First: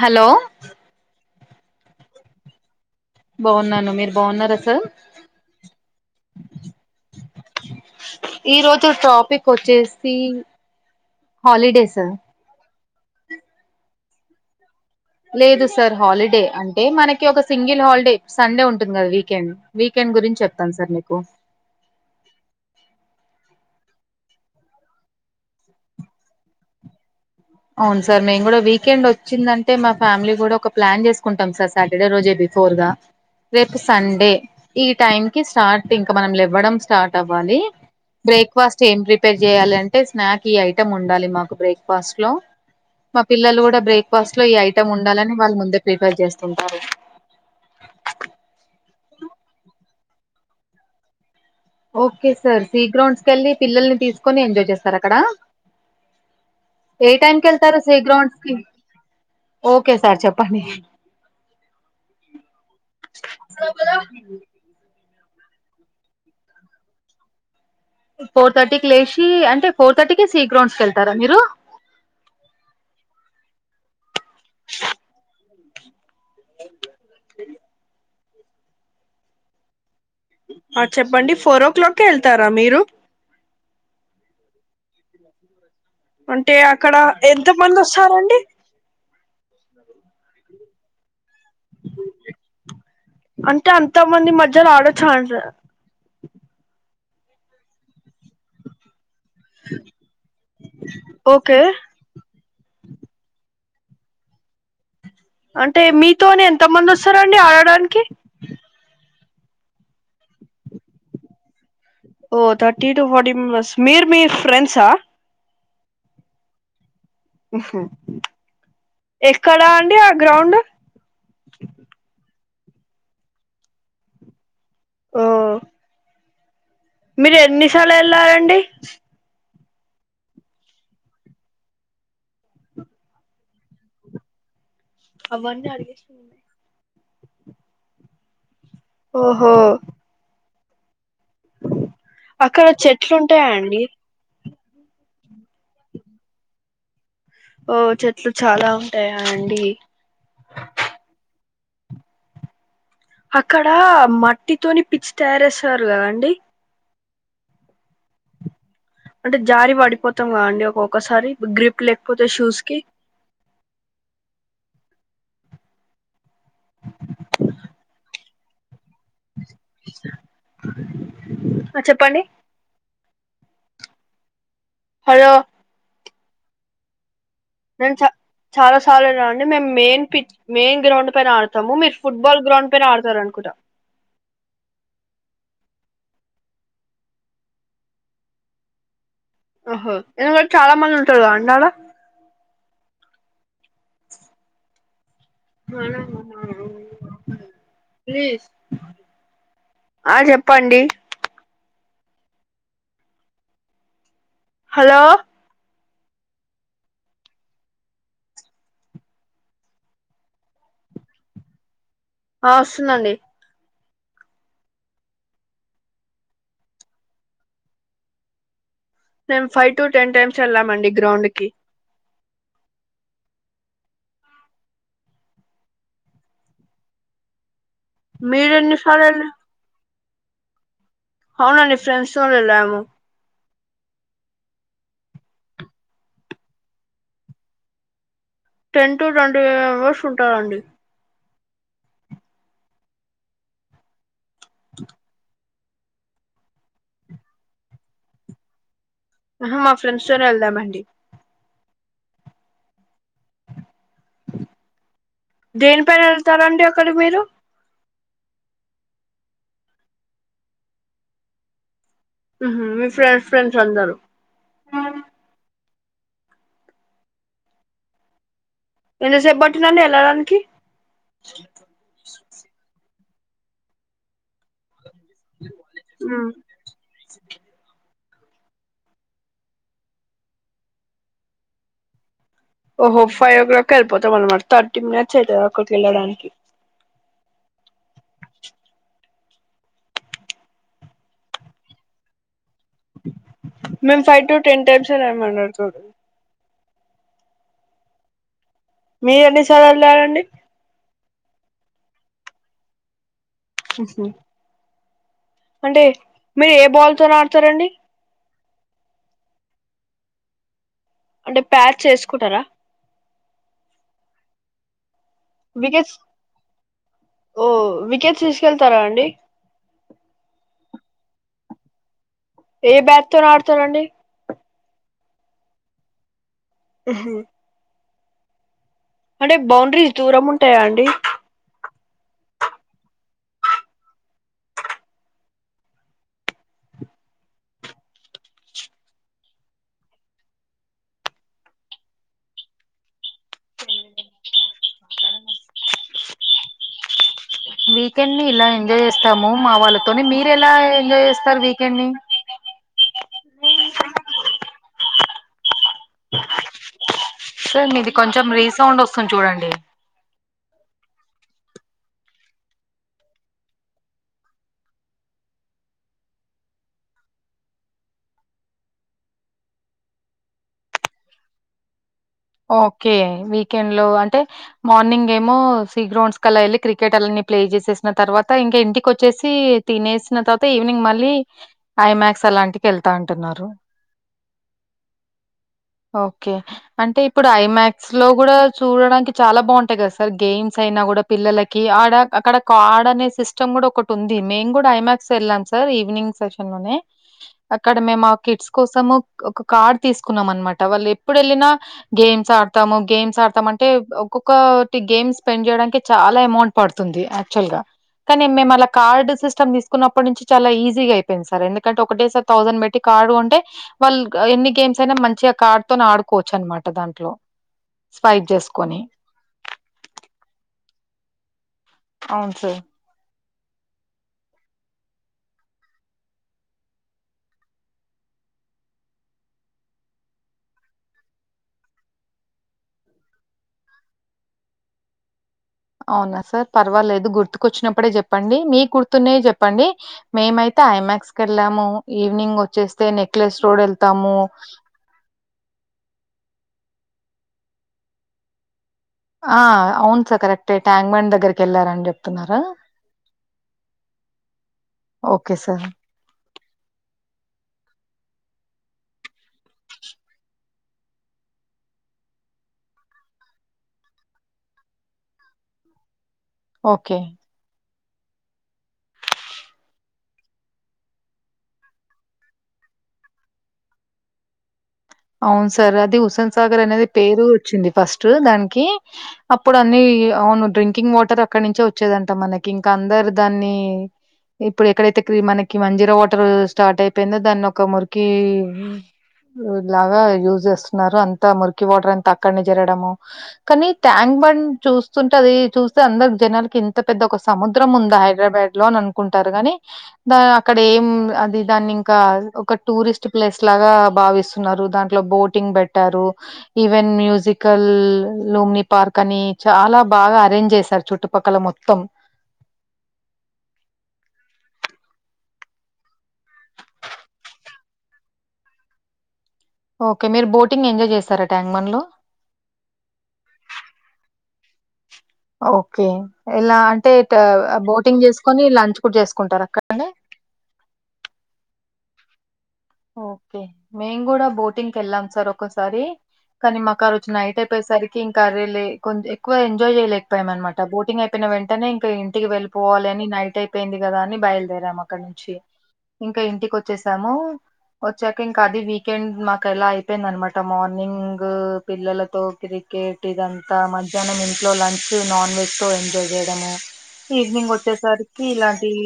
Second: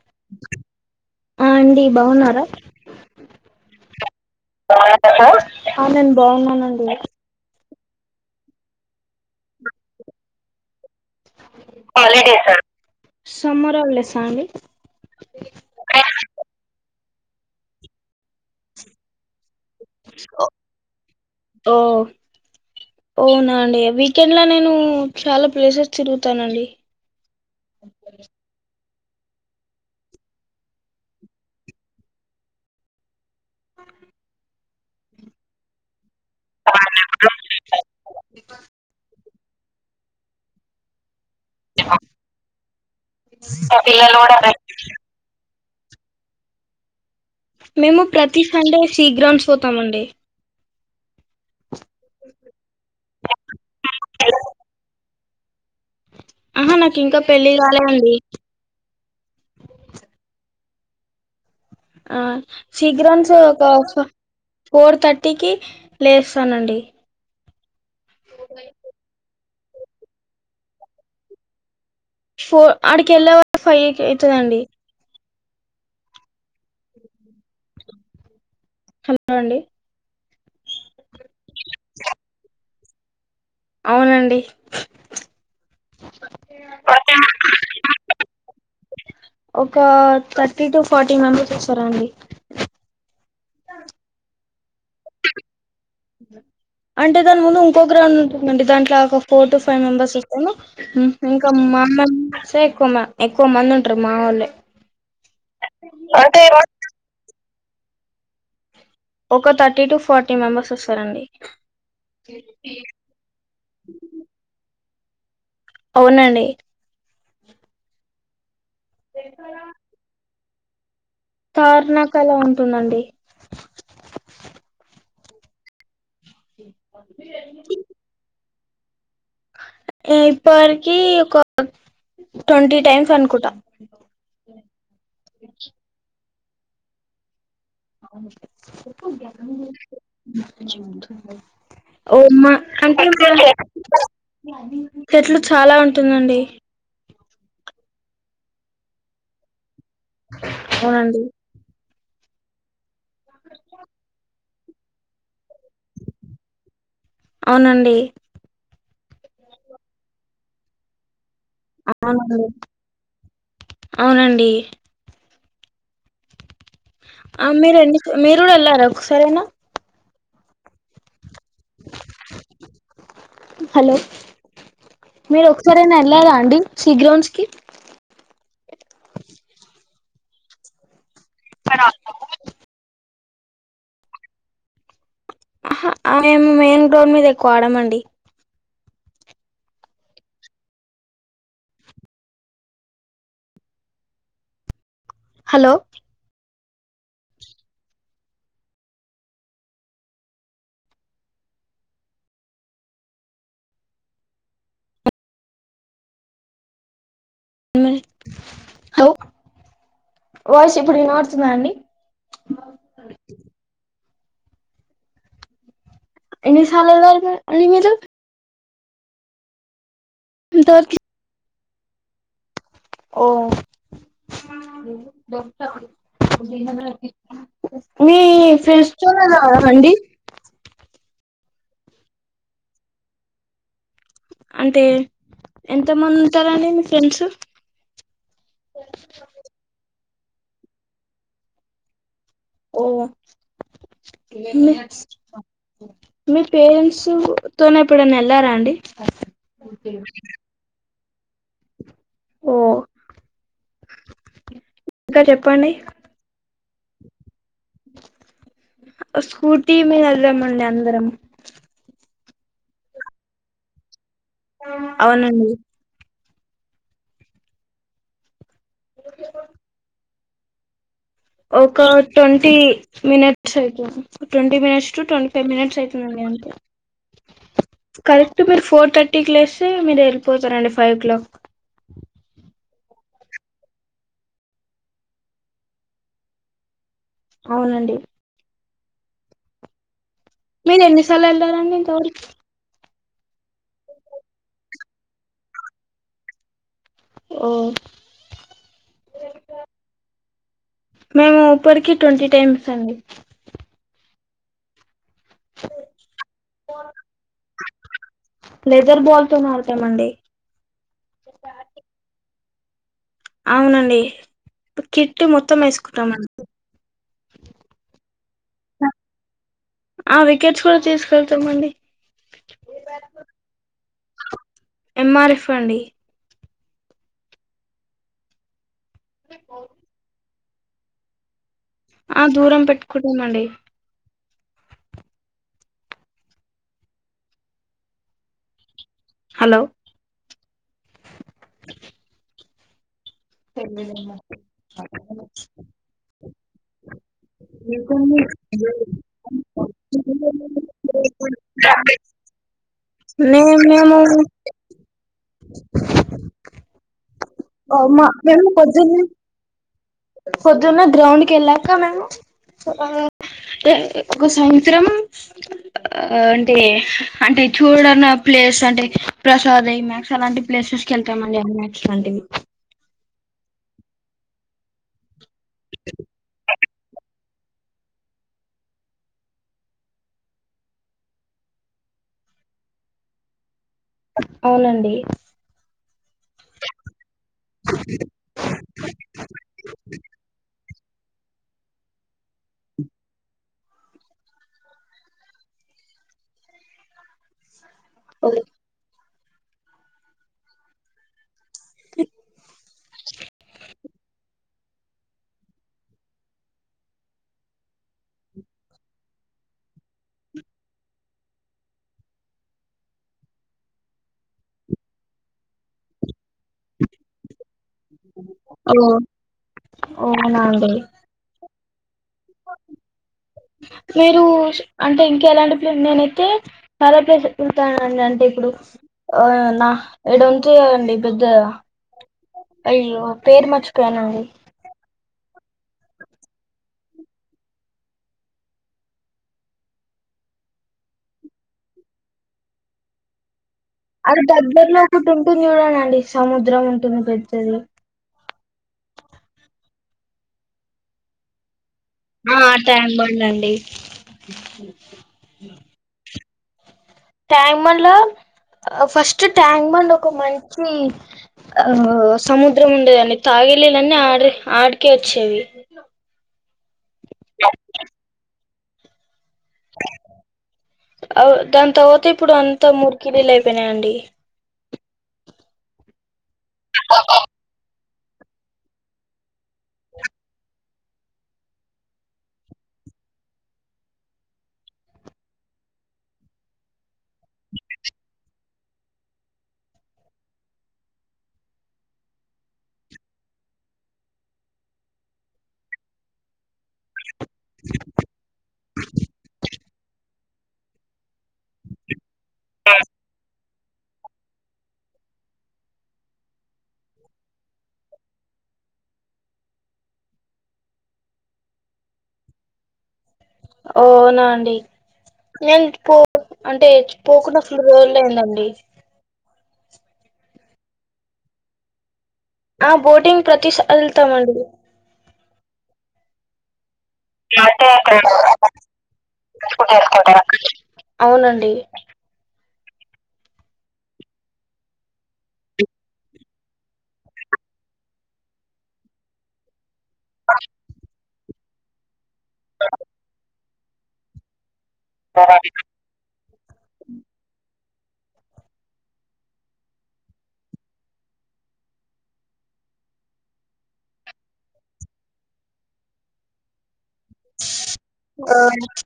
Hello ఆ అండి బావున్నారా బాగున్నాను మీరు బాగున్నారా సార్ ఆ నేను బావున్నానండి. ఈ రోజు టాపిక్ అచ్చేసీ హాలిడే నా లేదు సార్ హాలిడే అంటే మనకి ఒక సింగిల్ హాల్డే సండే ఉంటుంది గా వీకెండ్ వీకెండ్ గురించి చెప్తాను సార్ మీకు ఓ ఒవునా అండి వీకెండ్ల నేనూ చాలా ప్లేసెస్ తిరుగుతానండి. ఔన్ సార్ మేం గూడా వీకెండ్ ఒచ్చిందంటే మా ఫ్యామిలీ గూడా ఒక ప్లాన్ జేస్కుంటం సార్ సాటర్డే రోజే బిఫోర్ గా రేపు సండే ఈ టైం కి స్టార్ట్ ఇంకా మనం లేవ్వడం స్టార్ట్ అవ్వాలి బ్రేక్ఫాస్ట్ ఏం ప్రిపే ప్రిపేర్ జెయాలి అంటే స్నాక్ ఈ ఐటమ్ ఉండాలి మాకు బ్రేక్ఫాస్ట్లో మా పిల్లలు మా గుడా పిల్లలు కూడా బ్రేక్ఫాస్ట్లో ఈ రండి ఐటమ్ ఉండాలని వాళ్ళు ముందే ప్రిఫర్ చేస్తుంటారు. మేము ప్రతి సండే సీగ్రమ్స్ వోతామండి. ఓకే సార్ సి గ్రౌండ్స్ కెళ్ళి పిల్లల్ని తీస్కొని ఎంజాయ్ చేస్తారు అక్కడా ఆహా నాకు ఏ ఇంకా పెళ్లి టైంకేళ్తారు సి కాలేదండి గ్రౌండ్స్ కి ఓకే సార్ చెప్పండి. ఆ శీఘ్రంసు ఒక ఫోర్ తర్టీకి లేస్సానండి. ఫోర్ థర్టీకి లేశీ అంటే ఫోర్ తట్టికే సి గ్రౌండ్స్కెల్తారా మీరు ఫో అడికెళ్ళే వారికే ఫై కె అయితాదండి. స హా ల్ల అండి ఆ చెప్పండి ఫోరో క్లాక్కి ఎళ్తారా మీరు అవునండి. అంటే అక్కడ ఎంత మంది ఒస్సారండి. ఒకా తట్టి టు ఫాట్టి మెంబర్స్ ఒస్సారా అండి అంటే అంత మంది మజ్జల ఆడచ్చ అంటే దాని ముందు ఇంకో గ్రౌండ్ ఉంటుందండి దాంట్లా ఒక ఫోర్ టు ఫైవ్ మెంబెర్స్ ఒస్తాన ఉ ఇంకా ఓకే మామసే ఎక్కు మా ఎక్వ మంది ఉంట్రు మా ఒళ్లే అంటే మీతోనే ఎంత మంది ఒస్సారండి ఆడడానికి ఒక తట్టి టు ఫాట్టి మెంబెర్స్ ఒస్సారండి. ఓ తట్టి టూ ఫాట్టి మెంబర్స్ మీరు మీ ఫ్రెండ్సా అవునండి. ఎక్కడా అండి ఆ గ్రౌండు తార్నాకలా ఉంటుందండి. ఓ ఇ మీరు ఎన్నిసాల్ల ఎళ్లారండి ఈప్పర్కీ ఒక టొంటి టైమ్స్ అనుకుటా అవన్ని అడిగేస అవు ఓహో ఓ మా అక్కడ చెట్లు కంటే ఉంటాయా ఏ అండి [unintelligible] చెట్లు చాలా ఉంటుందండి ఓ చెట్లు చాలా ఉంటాయా అండి అవునండి అక్కడ మట్టితోని పిచ్చి తారయేస్తారు కదండి అవునండి అంటే జారి పడిపోతాం కదండి ఒక్కొక్కసారి గ్రిప్ లేకపోతే అవునండి షూస్ కి అవునండి ఆ మీరు ఎన్ని మీరు కూడా వెళ్ళారా ఒకసారేనా చెప్పండి హలో హలో మీరు ఎప్పుడైనా వెళ్లారండి సి గ్రౌండ్స్ కి నేను చ చాలా సార్లున్నాండి మేము మెయిన్ పి మెయిన్ గ్రౌండ్ పైన ఆడు తాము మీరు ఫుట్బాల్ గ్రౌండ్ పైన ఆడతారు అనుకుంటా ఆహా మేము మెయిన్ రోడ్ మీద ఎక్కువ ఆడమండి ఓహో ఎందుకంటే కూడా చాలా మంది ఉంటారు గదండి ఆడ హలో మనం ఆ చెప్పండి హలో ఇమ్మే హలో వాయిస్ ఇప్పుడు వినడుతుందా అండి ఆ వస్తుందండి ఇన్నిసార్ల ఎల్లారు అండి మీరు మేం ఫైవ్ టు టెన్ టైమ్స్ వెళ్లామండి ఇంతవరకు గ్రౌండ్ కి ఓ మీ మీరు ఫ్రీల్స్ ఎన్నిసార్లు వెళ్ళ చూడలేదా అండి అవునండి ఫ్రెడ్స్ తో వెళ్ళాము అంటే ఎంత మంది ఉంటారండి మీ friends ten to twenty five members ఉంటారండి ఓ లే మీ పేరెంట్స్ తోనే ఎప్పుడన్నా ఏళ్లారా అండి ఆహా మా ఫ్రెండ్స్ తోనే వెళ్దామాండి ఓ ఇంకా చెప్పండి దేని పైన వెళ్తారండి అక్కడి మీరు స్కూటీ మీద వెళ్ళమండి అందరం ఉహుమ్ మీ ఫ్రెండ్స్ ఫ్రెండ్స్ అందరు అవునండి ఎంతసేపు పట్టిదండి వెళ్ళడానికి ఒక ట్వంటీ మినిట్స్ అయితుంది twenty minutes to twenty ten minutes అవుతుందండి ఉమ్. అంతే కరెక్ట్ మీరు ఫోర్ థర్టీ కి లేస్తే మీరు వెళ్ళిపోతారండి ఫైవ్ ఓ క్లాక్ ఓహో ఫైవ్ ఓ క్లాక్ వెళ్ళపోతాం అనమాట థర్టీ మీనిట్స్ అవుతద అక్కడికి వెళ్ళడానికి అవునండి మీనేన్నిసార్లు వెళ్ళలారండి ఇంతవరకు. మేంమ్ ఫైవ్ టు టెన్ టైమ్స్మ్సి రాయ్ మాట్లాడతారు. ఓ. మీరు సాలేళ్లాళ్లమ్డి. ఉ ఊపర్ కి ట్వంటీ టైమ్స్ అండి. అంటే మీరు ఏ బాల్ తో ఆడతారండి. లెదర్ బాల్ తో ఆడతామండి. అంటే ప్యాచ్ ఏస్కుంటారా. అవునండి ఇప్పుడు కిట్టి మొత్తం వికెట్స్ వేసుకుంటాం. ఓ వికెట్స్ తీసుకెళ్తారా అండి. ఆ వికెట్స్ కూడా తీసుకెళ్తామండి. ఏ బ్యాట్ తోన్ ఆడతారండి. ఎంఆర్ఎఫ్ అండి. ఉహు. అంటే బౌండరీస్ దూరం ఉంటాయా అండి. ఆ దూరం పెట్టుకుడుంమండి. హలో. తెల్గుదమ్మా. [unintelligible] వీకెండ్ ని ఇలా ఎంజాయ్ చేస్తాము మా వాళ్ళతోని మీరు ఎలా ఎంజాయ్ చేస్తారు వీకెండ్ ని ఉన్నయ్ ఉన్నయ్ ఏమో. సార్ మీది మా కొంచెం రీసౌండ్ వస్తుంది చూడండి. పొద్దున్నే గ్రౌండ్ కెల్లాక మేము. ఆ ఎక్కు సాయంత్రం. ఆ అంటే అంటే చూడన్న ప్లేస్ అంటే ప్రసాద్ హమాక్స్ అలాంటివి. ప్లేసెస్ కి వెళ్తామండి అనాక్స్ లాంటివి. ఓకే వీకెండ్ లో అంటే మార్నింగ్ ఏమో సి గ్రౌండ్స్ కల్లా వెళ్ళి క్రికెట్ అలాని. ప్లే చేసేసిన తర్వాత ఇంకా ఇంటికి వచ్చేసి తినేసిన తర్వాత ఈవినింగ్ మళ్ళీ. ఐమాక్స్ అలాంటికి వెళ్తా అంటున్నారు. అవునండి. ఓకే అంటే ఇప్పుడు ఐమాక్స్ లో కూడా. చూడడానికి చాలా బాగుంటాయి కదా సార్ గేమ్స్ అయినా కూడా పిల్లలకి ఆడ అక్కడ కాడ్ అనే సిస్. ష్టం కూడా ఒకటి ఉంది మేము కూడా ఐమాక్స్ వెళ్ళాం సార్ ఈవినింగ్ సెషన్ లోనే. అక్కడ మేము ఆ కిడ్స్ కోసము ఒక కార్డ్ తీసుకున్నాం అనమాట వాళ్ళు ఎప్పుడు వెళ్ళినా. గేమ్స్ ఆడతాము గేమ్స్ ఆడతాము అంటే ఒక్కొక్క. గేమ్ స్పెండ్ చేయడానికి చాలా అమౌంట్ పడుతుంది యాక్చుల్ గా. కానీ మేము అలా కార్డ్ సిస్టమ్ తీసుకున్నప్పటి నుంచి చాలా ఈజీగా అయిపోయింది సార్ ఎందుకంటే ఒకటేసార్. థౌసండ్ పెట్టి కార్డు కొంటె వాళ్ళు ఎన్ని గేమ్స్ అయినా మంచిగా కార్డు తో ఆడుకోవచ్చు అనమాట. దాంట్లో స్పైట్ చేసుకొని. ఓనా అండి. అవును సార్. మీరు అంటే ఇంక ఎలాంటి ప నేనైతే. చాలా ప్లేస్ కు వెళ్తానండి అంటే ఇప్పుడు. ఆ నా ఇడంచి ఎదండి పెద్దదా. అయ్యో పేరు మర్చిపోయానండి. అవునా సార్ పర్వాలేదు గుర్తుకొచ్చినప్పుడే చెప్పండి మీ గుర్తున్నాయి చెప్పండి. మేమైతే ఐమాక్స్ కెళ్ళాము ఈవినింగ్ వచ్చేస్తే నెక్లెస్ రోడ్ ఎళ్ అటు దగ్గర్లో ఒకటి ఉంటుంది చూడండండి సముద్రం ఉంటుంది పెద్దది ఆ అవును సర్ కరెక్టె ట్యాంక్మండ్ దగ్గరికి ఎళ్లారన్ చెప్ ఆ ట్యాంక్ బండ్ అండి ఓకే సార్ ట్యాంక్బండ్లో ఫస్ట్ ట్యాంక్బన్డ్ ఒక మంచి ఆహా సముద్రం ఉండేదండి తాగేలీలన్నీ ఆడి ఆడికె వచ్చేవి ఓకే అవ్ దాని తర్వాత ఇప్పుడు అంతా మురికినీల్లయిపోయినయండి అవును సార్ అది హుస్సన్ సాగర్ అనేది పేరు వచ్చింది ఫస్ట్ దానికి అప్పుడన్ని అవును డ్రింకింగ్ వాటర్ అక్కడ్ నుంచే వచ్చేదంట మనకి ఇంక అందరు దాన్ని ఇప్పుడు ఎక్కడైతే క్రి మనకి మంజీరా వాటర్ స్టార్ట్ అయిపోయిందో దాన్ని ఒక మురికీ లాగా యూజ్ చేస్తున్నారు అంతా మురికి వాటర్ అంతా అక్కడనే జరడము కనీ ట్యాంగ్ బండ్ చూస్తుంటే అదీ చూస్తే అందరు జనాలకి ఇంత పెద్ద ఒక సముద్రం ఉందా హైదరాబాద్ లోనన్ కుంటారు గాని దా అక్కడ ఏం అది దాన్ని ఇంకా ఒక టూరిస్ట్ ప్లేస్ లాగా భావిస్ న్నరు దాంట్లో బోటింగ్ బెట్టారు ఈవెన్ మ్యూజికల్, లూమ్ని పార్క్ అని చాలా బాగా అరేంజ్ చేసారు చుట్టు పక్కల మొత్తం ఓనా అండి నేను పో అంటే పోకుండా ఫుల్లు రోజులు అయిందండి ఓకే మీరు బోటింగ్ ఎంజాయ్ చేసారా ట్యాంక్ బన్డ్ లో ఆ బోటింగ్ ప్రతి సారి ఎల్తం అండి ఓకే ఎలా అంటే ట బోటింగ్ జేసుకొని లంచ్ కూడ చేసుకుంటారుక్కడ్నే [unintelligible] అవునండి ఓకే మేం గూడ బోటింగ్ కెళ్ళాం సార్ ఒకసారి కనీ మాకారోజు నైట్ అయిపోయేసరికి ఇంకా రే లే కొంచం ఎక్వ ఎంజాయ్ జేయలేకపోయామనమాట బోటింగ్ అయిపోయిన వెంటనే ఇంక ఇంటికి వెళ్ళిపోవాలని నైట్ అయి పోయింది కదా అని బయలుదేరాం అక్కడ్ నుంచి ఇంకా ఇంటికొచ్చేసాము వచ్చాక ఇంక అది వీకెండ్ మాకు అలా అయిపోయిందనమాట మార్నింగ్ పిల్లలతోటి కేట్ ఇదంతా మధ్యాహ్నం ఇంట్లో లంచ్ నాన్ వెజ్ తో ఎంజాయ్ చేయడము ఈవినింగ్ వచ్చేసరికి ఇలాంటియి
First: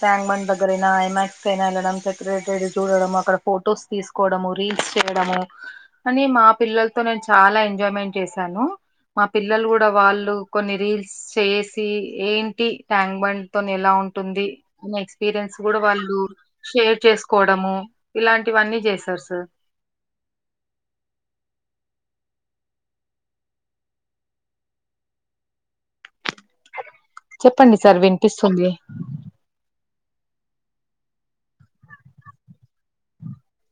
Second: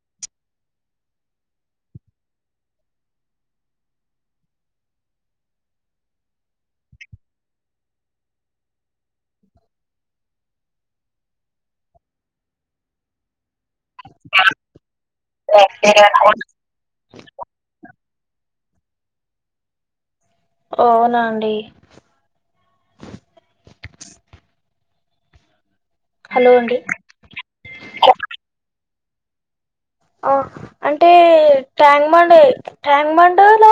ట్యాంక్ బండ్ దగ్గరైనా, ఐమాక్స్ కైనా ఎళ్లడం సెక్రేటెరి చూడడం, అక్కడ ఫొటోస్ తీసుకోవడము, రీల్స్ చేయడము కని మా పిల్లలతో నేను చాలా ఎంజాయ్మెంట్ చేసాను మా పిల్లలు గూడా వాళ్ళు కొన్ని రీల్స్ చేసి ఏంటి ట్యాంక్ బండ్ తోని ఎలా ఉన్ టుమ్ది అని ఎక్స్పీరియన్స్ కూడ వాళ్ళు షేర్ చేసుకున్ కోడము ఇలాంటివన్నీ జేస్తార్ సార్ అవునాండి హలో అండి చెప్పండి సార్ వినిపిస్తుంది ఆ అంటే ట్యాంక్ బండి ట్యాంక్ బండ్ లో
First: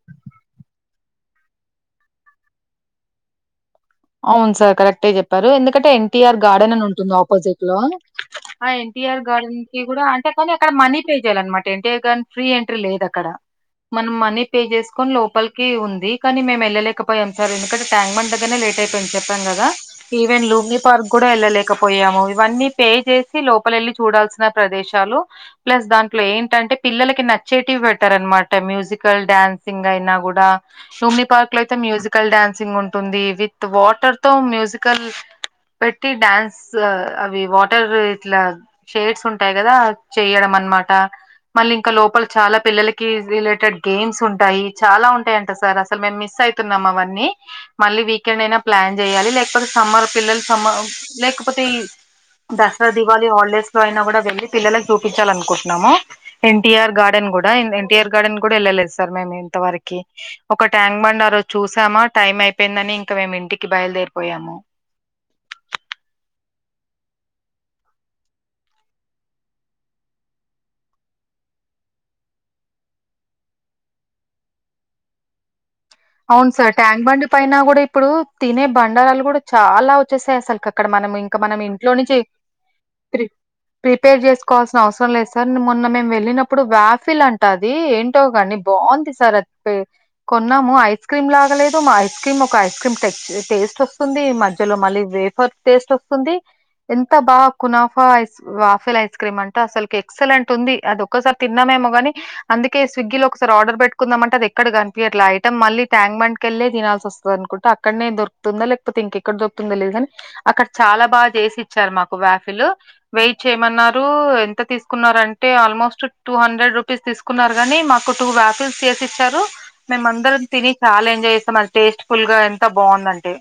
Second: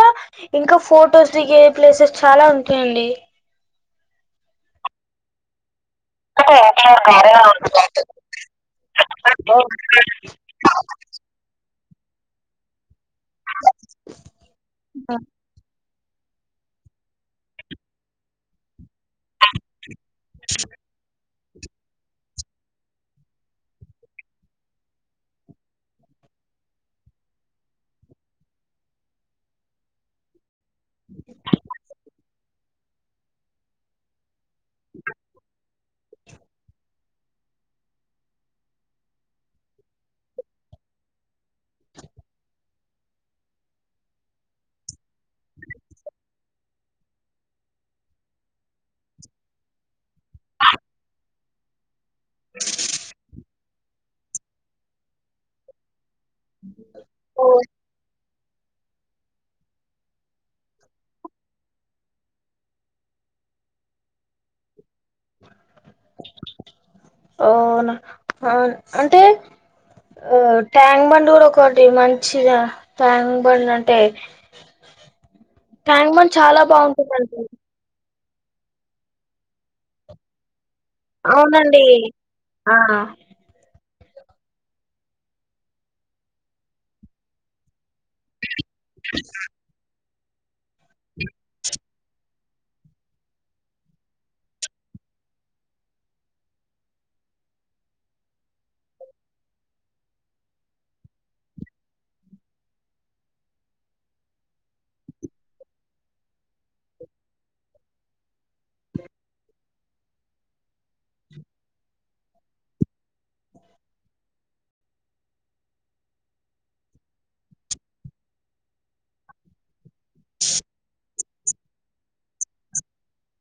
ఇంకా ఫొటోస్ దిగే ప్లేసెస్ చాలా ఉంటయండి అవును సార్ కరెక్టే చెప్పారు ఎందుకటే ఎన్ టీఆర్ గార్డెన్ అని ఉంటుంది ఆపోజిట్ లో ఆ ఎన్టీఆర్ గార్డెన్ కి కూడా అంటే కాని అ క్కడ మనీ పే చేయాల అనమాట ఎన్టీఆర్ గార్ [inaudible] ఫ్రీ ఎంట్రీ లేదు అక్ క్కడా మనం మనీ పే చేసుకొన్ లోపలి కీ ఉంది. కానీ మేము ఎళ్ళలేకపోయాం సార్ ఎందుకంటె ట్యాంక్ బండ్ దగ్గర్నే లేట్ అయి పోయింది చెప్పాం గదా ఈవెన్ లూంబ్నీ పార్క్ గూడ వెళ్ళలేకపోయాము ఇవన్నీ పే చేసి లోపల ఎళ్ళి చూడాల్సిన ప్రదేశాలు. ప్లస్ దాంట్లో ఏంటంటే పిల్లలకి నచ్చేటివి పెట్టారనమాట మ్యూజికల్, డ్యాన్సింగ్ అయినా గూడా. లుంబినీ పార్క్ లో అయితే మ్యూజికల్ డాన్సింగ్ ఉంటుంది విత్ వాటర్ తో మ్యూజ్ మ్యూజికల్ పెట్టి డ్యాన్స్ ఆ అవి వాటర్ ఇట్లా. షేడ్స్ ఉంటాయి గదా అవ్ చెయ్యడం అనమాట. మళ్ళీ ఇంకా లోపల చాలా పిల్లలకి రిలేటెడ్ గేమ్స్ ఉంటాయి చాలా ఉంటాయింట సార్ అసలు మేము మిస్ అయి తున్నం అవన్నీ మళ్ళీ వీక్ కైనైనా ప్లాన్ చెయ్యాలి లేకపోతే సమ్మర్ పిల్లలు సమ్మర్ లేకపోతే ఈ దసరా దివాళి హాలిడేస్ లో అయినా కూడా వెళ్ళి పిల్లలక్ చూపిచ్చాలి అనుకుటున్నాము. ఎన్టీఆర్ గార్డెన్ గూడా ఎన్టీఆర్ గార్డెన్ కూడా ఎళ్ళలేదు స సర్ మేమ్ ఇంత వరకీ ఒక ట్యాంక్ బండ్ ఆ రోజు చూసామా టైం అయిపోయిందని. ఇంక మేము ఇంటికి బయలుదేరిపోయాము అవునా హా అంటే ఆ ట్యాంక్ బండ్ గూడా ఒకటి మంచిగా ట్యాంక్ బండ్ అంటే. ట్యాంక్ బండ్ అవును చాలా సార్ ట్యాంక్ బండ్ బాగుంటుందండి పైనా గూడా ఇప్పుడూ తినే బండారాలు కూడా చాలా వచ్చేసాయి అసలు క ఇక్కడ మనం ఇంక మనం అవునండి ఇంట్లో నుంచ ఆ ప్రి ప్రిపేర్ చేసుకోవాల్సిన అవసరం లేదు సార్ మొన్న మేము వెళ్ళినప్పుడు వ్యాఫిల్ అంట అదీ ఏంట్. టో గానీ బాగుంది సార్ అది పె కొన్నాము ఐస్ క్రీమ్ లాగలేదు మా ఐ క్రీమ్ ఒకా ఐస్ క్రీమ్ టెచ్ టేస్ట్ వస్తుంది మధ్యలో మళ్ళీ వేఫర్ టేస్ట్ వస్తుంది. ఎంత బాగ kunafa ice waffle ice cream అంటా అసల్కి ఎక్సలెంట్ ఉంది అది ఒక్కసారి తిన్నామేమో గాని. అందుకే స్విగ్గీ లో ఒకసారి ఆర్డర్ పెట్టుకుందాం అంటే అది ఎక్కడ కనిపియట్లే ఆ ఐటమ్ మళ్ళీ ట్యాంక్ బండ్ కెళ్ళే తినాల్సి వస్తది అనుకుంట అక్కడ్నే దొరుకుతుందా లేక్పోతే ఇంకెక్కడ్ దొరుకుందో తెలీదు గాని. అక్కడ చాలా బాగా చేసి ఇచ్చారు మాకు వ్యాఫిలూ. వెయిట్ చేయమన్నారూ ఎంత తీసుకున్నారు అంటే ఆల్మోస్ట్ టూ హండ్రెడ్ రూపీస్ తీసుక్ కున్నారు గానీ మాకు టూ వ్యాఫిల్స్ చేశి ఇచ్చారు. మేము అందరం తిని చాలా ఎంజాయ్ చేస్తం అది టేస్ట్ ఫుల్ గా ఎంత బాగుందంటే.